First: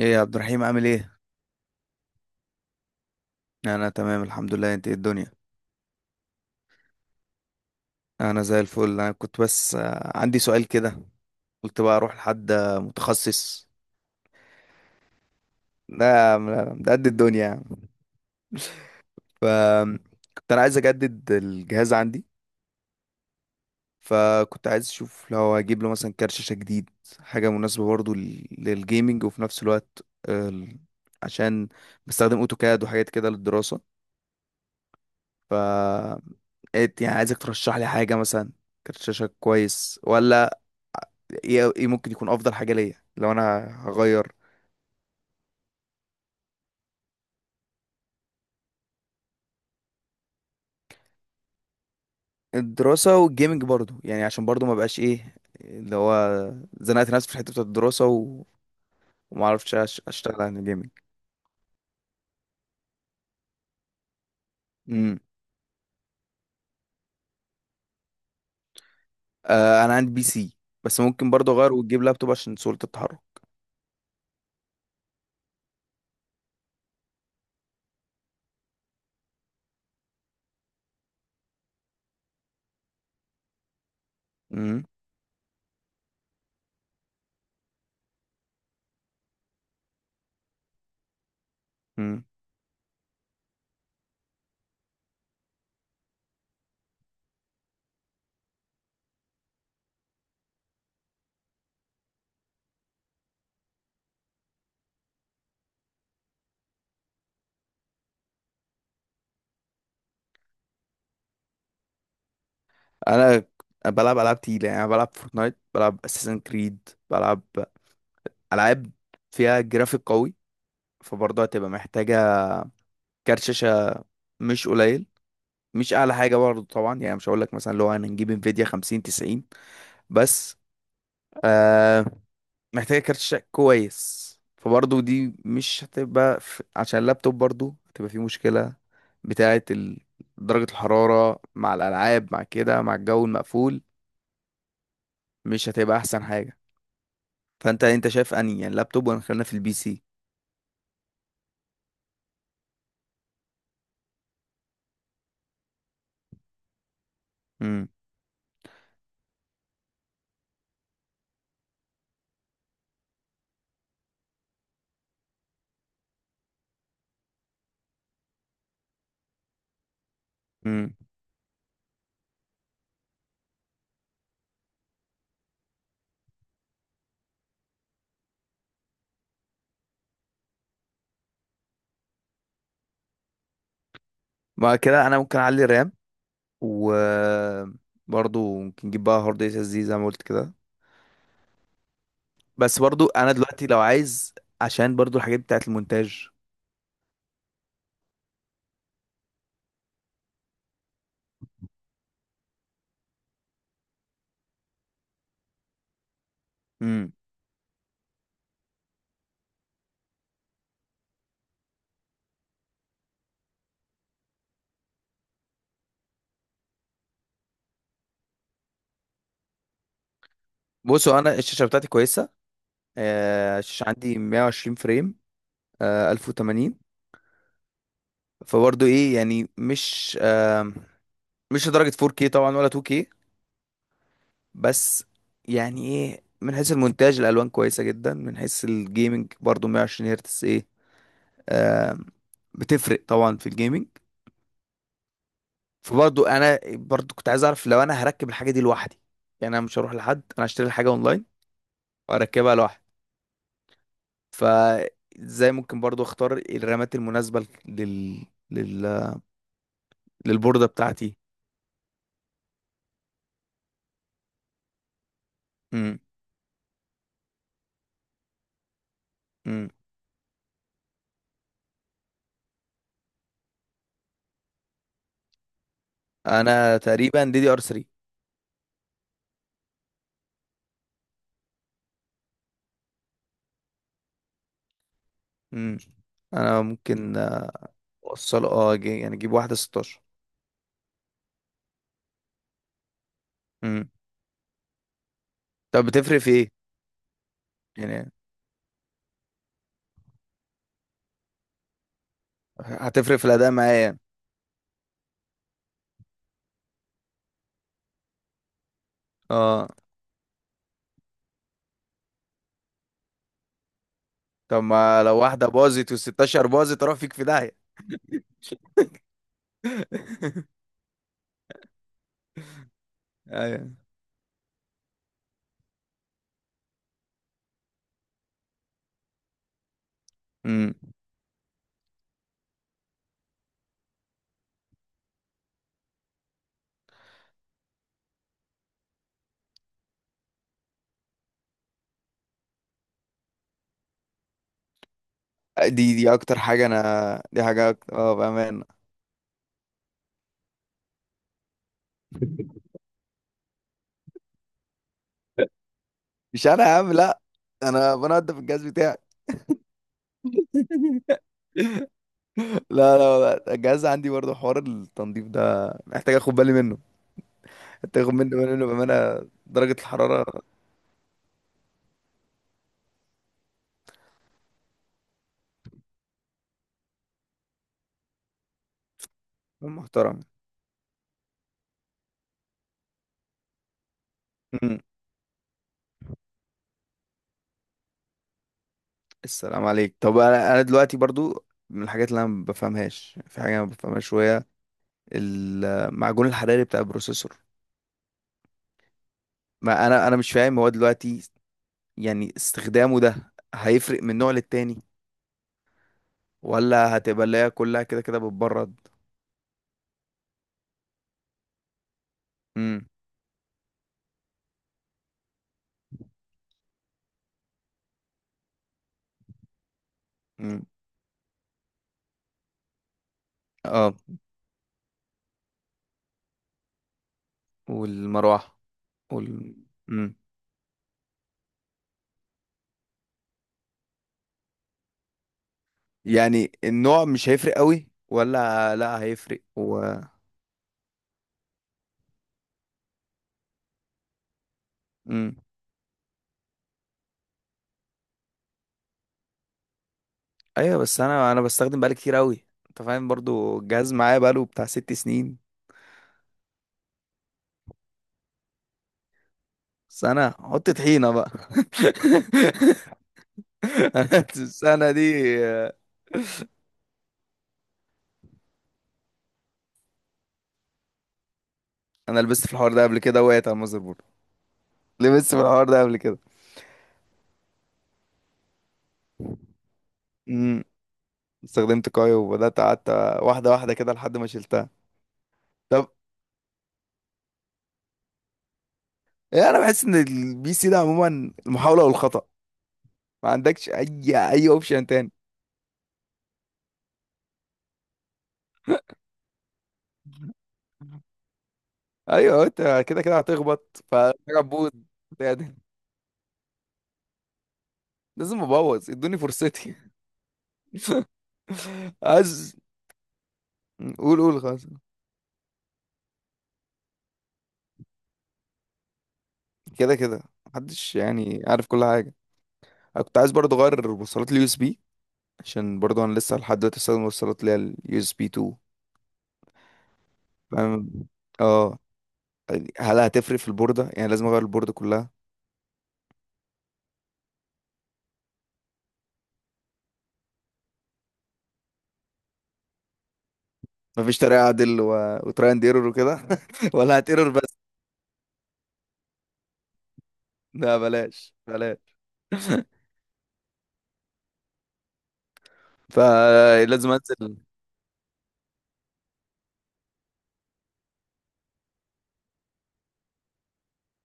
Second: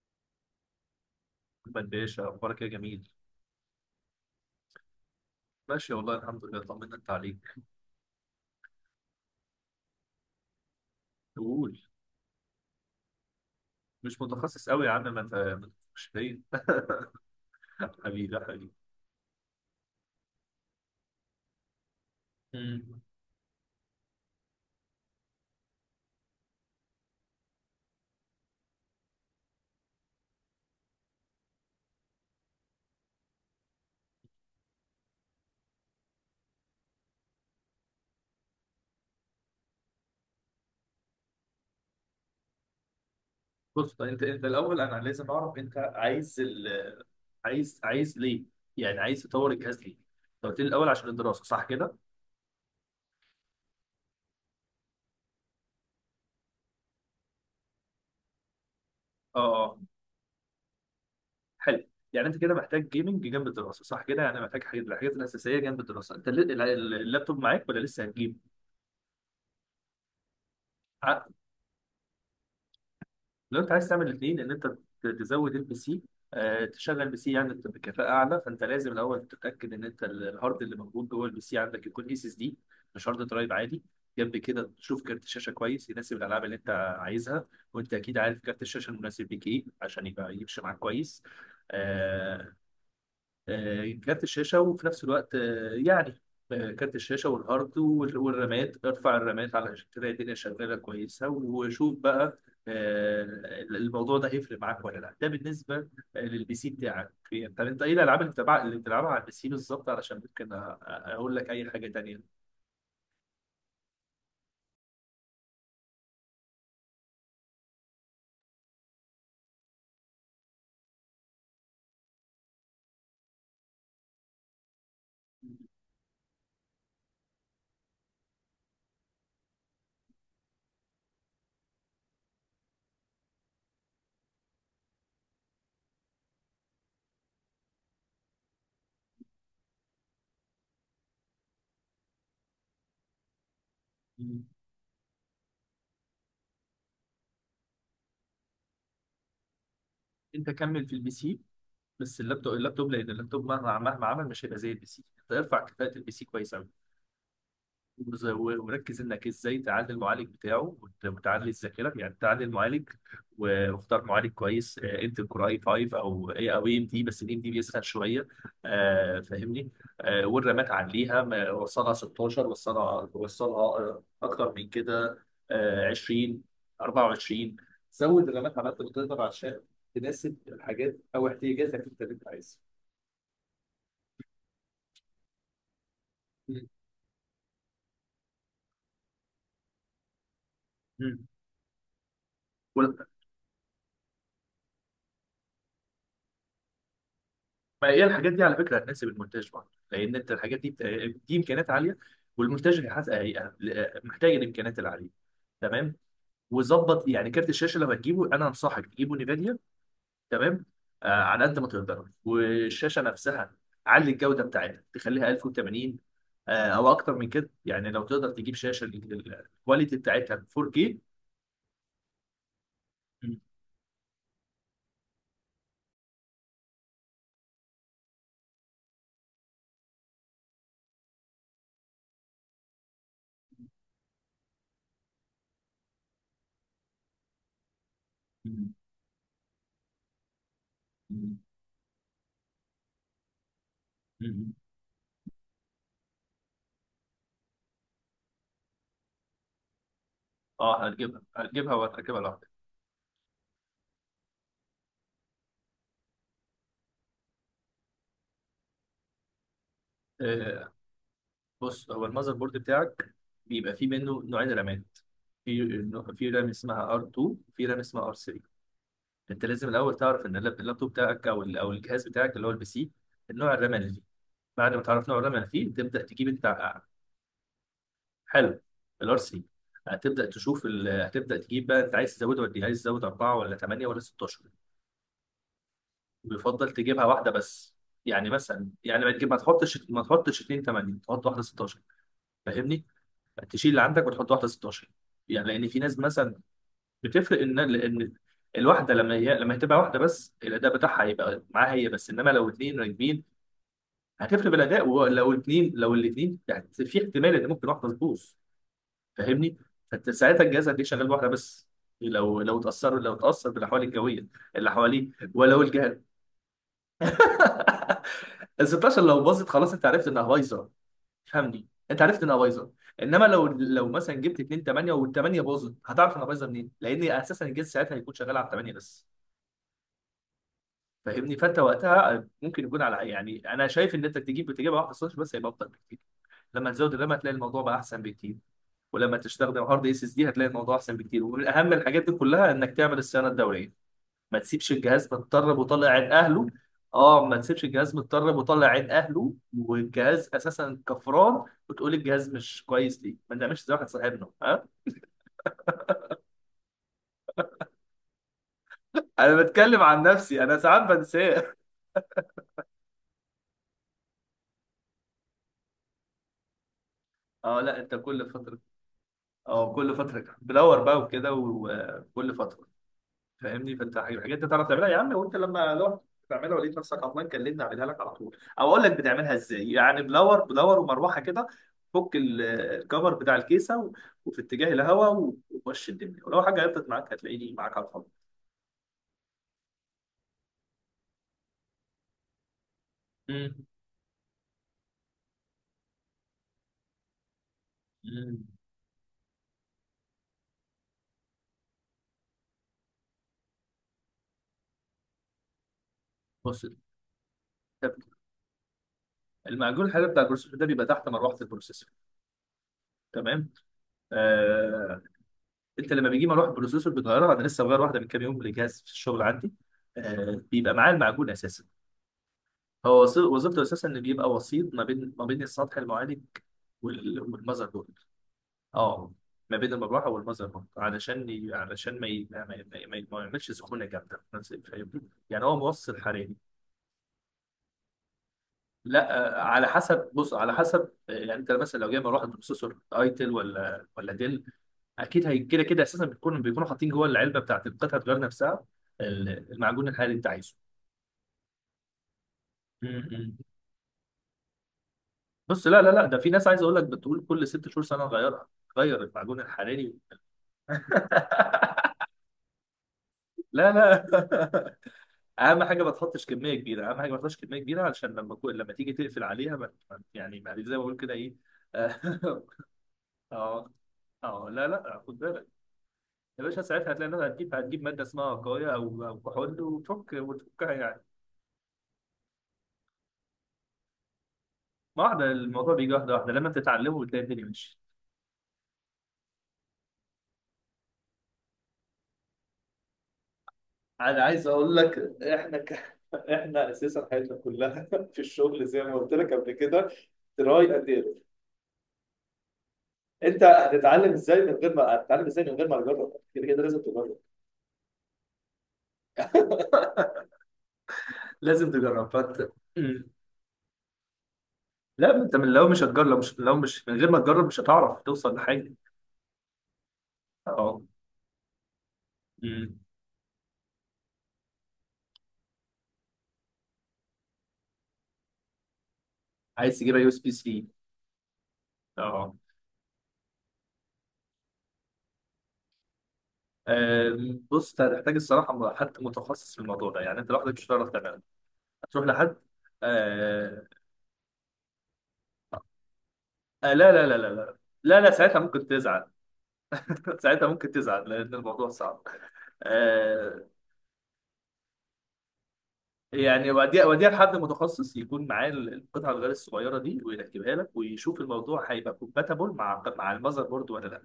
ايه يا عبد الرحيم، عامل ايه؟ محمد باشا اخبارك إيه يا جميل؟ انا تمام، الحمد لله. انت إيه الدنيا؟ ماشي والله، الحمد لله، طمنا انت عليك. انا زي الفل. انا كنت بس عندي سؤال كده. قول. قلت بقى اروح لحد متخصص. مش متخصص قوي يا عم، ما انت ما تفكش لا يا فيا. عم، لا، ده قد الدنيا يعني. حبيبي يا حبيبي. ف كنت انا عايز اجدد الجهاز عندي. أمم. فكنت عايز اشوف لو اجيب له مثلا كارت شاشه جديد، حاجه مناسبه برضو للجيمنج، وفي نفس الوقت ال- عشان بستخدم اوتوكاد وحاجات كده للدراسه. ف إيه يعني، عايزك ترشح لي حاجه، مثلا كارت شاشه كويس ولا ايه؟ ايه ممكن يكون افضل حاجه ليا لو انا بص، طيب، انت هغير؟ انت الاول، انا لازم اعرف انت عايز عايز ليه؟ يعني عايز تطور الجهاز ليه؟ انت قلت لي الاول عشان الدراسه، صح كده؟ الدراسه والجيمنج برضو يعني، عشان برضو ما بقاش ايه اللي هو، زنقت نفسي في الحته بتاعت الدراسه و... اه، وما عرفتش اه، اشتغل عن الجيمنج. حلو. يعني انت كده محتاج جيمنج جنب الدراسه، صح كده؟ يعني محتاج الحاجات امم الاساسيه جنب الدراسه. انت اللابتوب معاك ولا لسه هتجيب؟ آه، انا عندي بي سي، بس ممكن برضو اغير واجيب لابتوب عشان سهوله التحرك. لو انت عايز تعمل الاثنين، ان انت تزود البي سي، تشغل بي سي يعني بكفاءه اعلى، فانت لازم الاول تتاكد ان انت الهارد اللي موجود جوه البي سي عندك يكون اس اس دي، مش هارد درايف عادي. جنب كده امم تشوف كارت الشاشه كويس، يناسب الالعاب اللي انت عايزها. وانت اكيد عارف كارت الشاشه المناسب ليك ايه، عشان يبقى يمشي معاك كويس. امم آه، كارت الشاشة وفي نفس الوقت، يعني، كارت الشاشة والهارد والرامات. ارفع الرامات على تلاقي الدنيا شغالة كويسة، وشوف بقى. آه، الموضوع ده هيفرق معاك ولا لا؟ ده بالنسبة للبي سي بتاعك. يعني طب انت ايه الالعاب اللي بتلعبها على البي سي بالظبط، علشان ممكن اقول لك اي حاجة تانية. انا بلعب العاب تقيله، يعني أنا بلعب فورتنايت، بلعب اساسن كريد، بلعب العاب فيها جرافيك قوي. فبرضه هتبقى محتاجه كارت شاشه مش قليل، مش اعلى حاجه برضه طبعا، يعني مش هقول لك مثلا لو انا نجيب انفيديا 50 90، بس آه محتاجه كارت شاشة كويس. فبرضه دي مش هتبقى في... عشان اللابتوب برضه هتبقى فيه مشكله بتاعه ال... درجه الحراره مع الالعاب، مع كده، مع الجو المقفول. مم. مش هتبقى احسن حاجه. فانت شايف اني يعني اللابتوب، ولا خلينا في البي سي؟ انت كمل في البي سي، بس اللابتوب لان اللابتوب مهما عمل مش هيبقى زي البي سي. انت ارفع كفاءة البي سي كويس، امم وركز انك ازاي تعلي المعالج بتاعه، وتعلي الذاكره. يعني تعلي المعالج، واختار معالج كويس، انتل كور اي 5 او اي او ام دي، بس الام دي بيسخن شويه. فاهمني. والرامات امم عليها وصلها 16، وصلها اكتر من كده. 20، 24، زود الرامات على قد ما تقدر عشان تناسب الحاجات او احتياجاتك انت اللي انت عايزها. بعد كده انا ممكن اعلي رام، و برضه ممكن نجيب بقى هارد اس اس دي زي ما قلت كده. مم. بس برضو انا دلوقتي لو عايز، عشان برضو الحاجات بتاعت المونتاج. ما هي الحاجات دي على فكره هتناسب المونتاج برضه، لان انت الحاجات دي دي امكانيات عاليه، والمونتاج محتاج الامكانيات العاليه. تمام. وظبط، امم يعني كارت الشاشه لو هتجيبه انا انصحك تجيبه نيفيديا. تمام. آه، على قد ما تقدر. والشاشه نفسها، علي الجوده بتاعتها تخليها 1080، آه او اكتر من كده. يعني لو تقدر تجيب شاشه الكواليتي بتاعتها 4K. بصوا، انا الشاشه بتاعتي كويسه. م- الشاشه عندي 120 فريم، 1080. فبرضو ايه يعني، مش لدرجه 4K طبعا، ولا 2K. بس يعني ايه، من حيث المونتاج الالوان كويسه جدا، من حيث م- الجيمنج برضو 120 هرتز ايه. م- آه، بتفرق طبعا في الجيمنج. م- فبرضو انا كنت عايز اعرف لو انا هركب الحاجه دي لوحدي. يعني انا مش هروح لحد، انا هشتري اه، الحاجه هتجيبها اونلاين هتجيبها وهتركبها لوحدك. واركبها لوحدي. فازاي ممكن برضو اختار الرمات المناسبة لل... للبوردة آه، بتاعتي؟ بص، هو المذر بورد بتاعك بيبقى فيه منه نوعين رامات. امم في في رام اسمها R2، وفي رام اسمها R3. انت امم لازم الاول تعرف ان اللابتوب بتاعك او الجهاز بتاعك اللي هو البي سي، النوع الرام اللي فيه. بعد ما تعرف نوع الرام اللي فيه تبدا تجيب انت انا تقريبا دي دي ار 3. حلو. الار 3، هتبدا تشوف هتبدا تجيب بقى، انت عايز تزود ولا عايز تزود 4 ولا 8 ولا 16؟ امم انا بيفضل تجيبها ممكن واحده بس. يعني اوصله مثلا، اه، يعني ما يعني تجيب اجيب ما واحدة تحطش 16. ما تحطش 2 8، تحط واحده 16. فاهمني؟ يعني تشيل اللي امم عندك وتحط واحده 16. يعني لان في طب ناس بتفرق في مثلا ايه بتفرق، ان يعني، لان الواحده لما هتبقى واحده بس، الاداء بتاعها هيبقى معاها هي بس، انما لو اتنين هتفرق راكبين في الاداء معايا يعني؟ هتفرق بالاداء. ولو اتنين، لو الاتنين، يعني في احتمال ان ممكن واحده تبوظ. فاهمني؟ اه. فانت ساعتها الجهاز هتلاقيه شغال بواحده بس، لو اتاثر بالاحوال الجويه طب اللي ما حواليه. لو واحدة ولو باظت الجهاز و16 باظت اروح فيك في داهية. ال 16 لو باظت، خلاص، انت عرفت انها بايظه. فهمني، انت عرفت انها بايظه. انما لو ايوه. لو مثلا جبت 2 8، وال 8 باظت، هتعرف انها بايظه منين، لان اساسا الجهاز ساعتها هيكون شغال على 8 بس. امم فاهمني؟ فانت وقتها ممكن يكون على، يعني انا شايف ان انت تجيب، بتجيبها واحده صفر بس هيبقى افضل بكتير. لما تزود الرام هتلاقي الموضوع بقى احسن بكتير، ولما تستخدم هارد اس اس دي هتلاقي الموضوع احسن بكتير. ومن اهم الحاجات دي كلها انك تعمل الصيانه الدوريه، ما تسيبش الجهاز متطرب وطالع دي عين دي اكتر اهله. حاجة، انا اه، ما دي تسيبش حاجة الجهاز اه متطرب وطالع بأمانة. عين اهله، والجهاز اساسا كفران. وتقول الجهاز مش كويس ليه؟ ما تعملش زي واحد صاحبنا، ها. مش انا يا عم لا، انا بنضف الجهاز. انا بتكلم عن نفسي، انا ساعات بنساه. لا لا لا، الجهاز عندي برضه حوار التنظيف ده محتاج اخد بالي منه، اه، لا، انت محتاج اخد كل منه فتره، منه بامانه. درجه اه كل الحراره فتره بلور بقى وكده، وكل فتره. فاهمني؟ فانت الحاجات دي تعرف تعملها يا عم، وانت لو تعملها ولقيت نفسك عطلان كلمني اعملها لك على طول، او اقول لك بتعملها ازاي. يعني محترمه. بلور بلور ومروحه كده، فك الكفر بتاع الكيسه وفي اتجاه مم. الهواء. ومشي الدنيا، ولو حاجه عطلت معاك هتلاقيني معاك على الفاضي. السلام عليك. طب انا دلوقتي برضو، من الحاجات اللي انا ما بفهمهاش، في حاجه ما مم. بفهمهاش شويه: المعجون الحراري بتاع البروسيسور. مم. ما انا مش فاهم، هو دلوقتي يعني استخدامه ده هيفرق من نوع للتاني، بص، ولا هتبقى اللي هي كلها طب، كده كده بتبرد؟ المعجون الحراري بتاع البروسيسور ده بيبقى تحت مروحه البروسيسور. امم تمام. آه، انت لما بيجي مروحه البروسيسور بتغيرها، انا لسه مغير واحده من كام يوم لجهاز في الشغل عندي. امم بيبقى معاه المعجون اساسا. هو وظيفته اساسا اه، ان بيبقى وسيط ما بين، السطح المعالج والمذر بورد. والمروحه اه، ما وال بين المروحه مم. والمذر بورد علشان ي... علشان ما ي... ما, ما, ما ما يعملش سخونه جامده في فاهمني، يعني هو موصل حراري. يعني النوع مش هيفرق قوي ولا لا لا، هيفرق، على و... حسب، بص على حسب، يعني انت مثلا لو جاي مروحه بروسيسور ايتل ولا ديل، اكيد مم. هي كده كده اساسا بيكونوا حاطين جوه العلبه بتاعت القطعه الغيار نفسها المعجون الحراري اللي انت عايزه. ايوه، بس انا بستخدم بقالي كتير قوي، انت م- فاهم م. برضو، الجهاز معايا بقاله بتاع 6 سنين. بص، لا، لا، لا، ده في ناس، عايز اقول لك، بتقول كل 6 شهور سنه نغيرها، غير المعجون الحراري. بس انا حط طحينه بقى. لا، لا. أنا السنه دي، اهم حاجه ما تحطش كميه كبيره، اهم حاجه ما تحطش كميه كبيره، علشان لما لما تيجي تقفل عليها يعني ما زي ما بقول كده ايه. انا لبست في الحوار ده قبل كده، وقعت على اه، المذر بورد. اه، لا، لا، خد لبست في بالك الحوار ده قبل كده. يا باشا. ساعتها هتلاقي انها هتجيب ماده اسمها وقايه او كحول، امم وتفكها يعني استخدمت كايو وبدات، قعدت واحده واحده كده لحد ما شلتها. واحده. الموضوع بيجي طب واحده واحده، لما بتتعلمه بتلاقي الدنيا ماشيه. إيه، انا بحس ان البي سي ده عموما المحاوله والخطا، ما عندكش اي انا عايز اي اقول اوبشن لك احنا احنا اساسا حياتنا كلها في الشغل زي ما قلت لك قبل كده، تاني؟ تراي اند ايرور. ايوه، انت كده كده انت هتخبط، هتتعلم ازاي فجرب من بود، غير ما هتتعلم ازاي من يعني غير ما تجرب؟ كده كده لازم تجرب. لازم ابوظ ادوني فرصتي. لازم تجرب، فانت. عايز، مم. قول قول خلاص. لا، ما انت من لو مش هتجرب، لو مش من غير ما تجرب، مش هتعرف توصل لحاجه. كده كده اه. محدش يعني عارف كل حاجه. مم. انا كنت عايز برضه اغير وصلات اليو اس بي، عشان برضه انا لسه لحد دلوقتي بستخدم وصلات اللي هي اليو اس بي 2. عايز تجيبها يو اس بي سي. فاهم اه. اه. هل هتفرق في البورده، يعني لازم اغير البورده كلها؟ بص انت هتحتاج الصراحه، حد متخصص في الموضوع ده، يعني انت لوحدك مش هتعرف تعملها، هتروح لحد. آه، مفيش طريقه اعدل و... وتراي اند ايرور وكده لا، ولا لا، لا، لا، هتيرور لا، بس؟ لا، لا، ساعتها ممكن تزعل. ساعتها ممكن لا تزعل لأن بلاش الموضوع بلاش. صعب. آه. يعني وديها، فلازم وديها لحد انزل. متخصص يكون معاه القطعة الغيار الصغيرة دي ويركبها لك، ويشوف الموضوع هيبقى كومباتبل مع المذر بورد ولا لا.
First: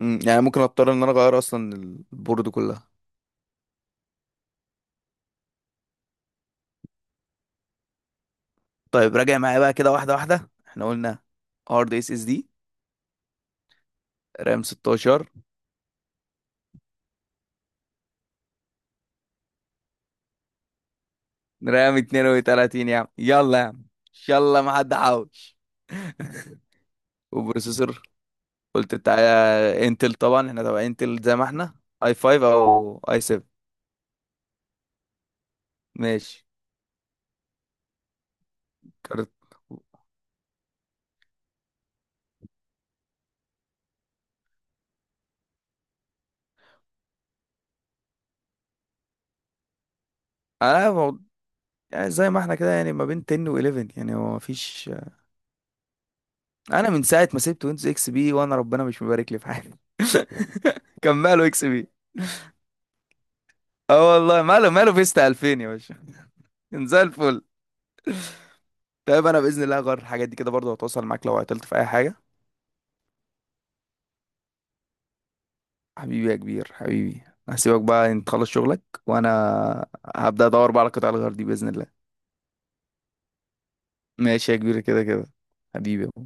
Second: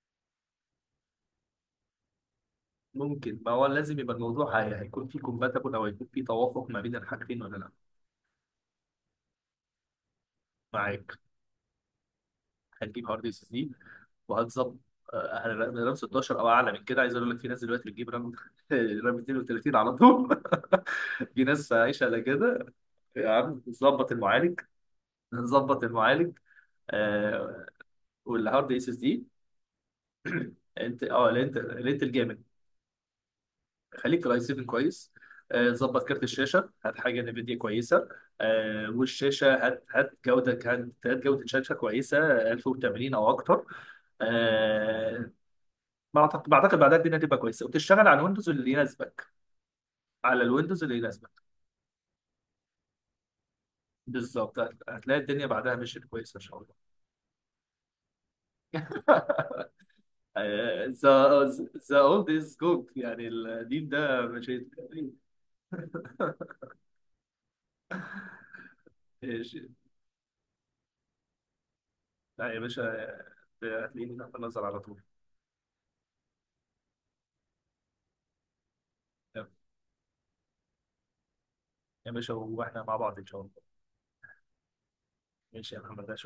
مم، يعني ممكن اضطر ان انا اغير اصلا البورد كلها؟ ممكن، ما هو لازم يبقى الموضوع هيكون فيه كومباتبل أو هيكون فيه توافق ما بين الحاجتين ولا لا. طيب راجع معايا بقى كده واحده واحده، احنا معاك. قلنا: هارد اس اس دي، هتجيب هارد اس اس دي رام وهتظبط. 16، رام 16 او اعلى من كده، عايز اقول لك في ناس دلوقتي بتجيب رام رام 32 على طول. في ناس رام عايشه على كده. 32 يا عم، يا يلا عم يا عم، نظبط المعالج، يلا ما حد حوش. نظبط المعالج. آه، وبروسيسور. والهارد اس قلت اس بتاع دي. انتل طبعا، احنا تبع انت انتل اه زي ما الانت احنا. الانت اي الجامد، 5 او اي 7، خليك الاي 7 كويس. ظبط كارت ماشي. الشاشه، هات حاجه نفيديا كويسه. آه، كارت، والشاشه هات جوده، هات جوده، شاشه كويسه 1080 او اكتر. آه، بعتقد بعدها الدنيا هتبقى كويسه وتشتغل على الويندوز اللي يناسبك، على الويندوز انا اللي يناسبك. يعني زي ما احنا كده، يعني ما بين 10 و11 يعني، هو بالظبط، مفيش. هتلاقي الدنيا بعدها مشيت كويسه ان شاء الله. انا من ساعه ما سبت ويندوز اكس بي وانا ربنا مش مبارك لي في حاجه. ذا كملوا اكس بي. ذا اولد از جولد، يعني القديم اه، ده والله مشيت. ماله ماله، فيستا 2000 يا باشا، كان زي الفل. طيب انا إيش- باذن الله هغير الحاجات دي كده، برضه هتواصل معاك لو عطلت في اي حاجه. لا يا باشا، هتلاقيني تحت النظر على طول. حبيبي يا كبير، حبيبي. هسيبك بقى انت تخلص شغلك، وانا هبدا ادور بقى على قطع الغيار دي باذن الله. يا باشا واحنا مع بعض ان شاء الله. ماشي يا كبير، كده كده. ماشي يا محمد. حبيبي.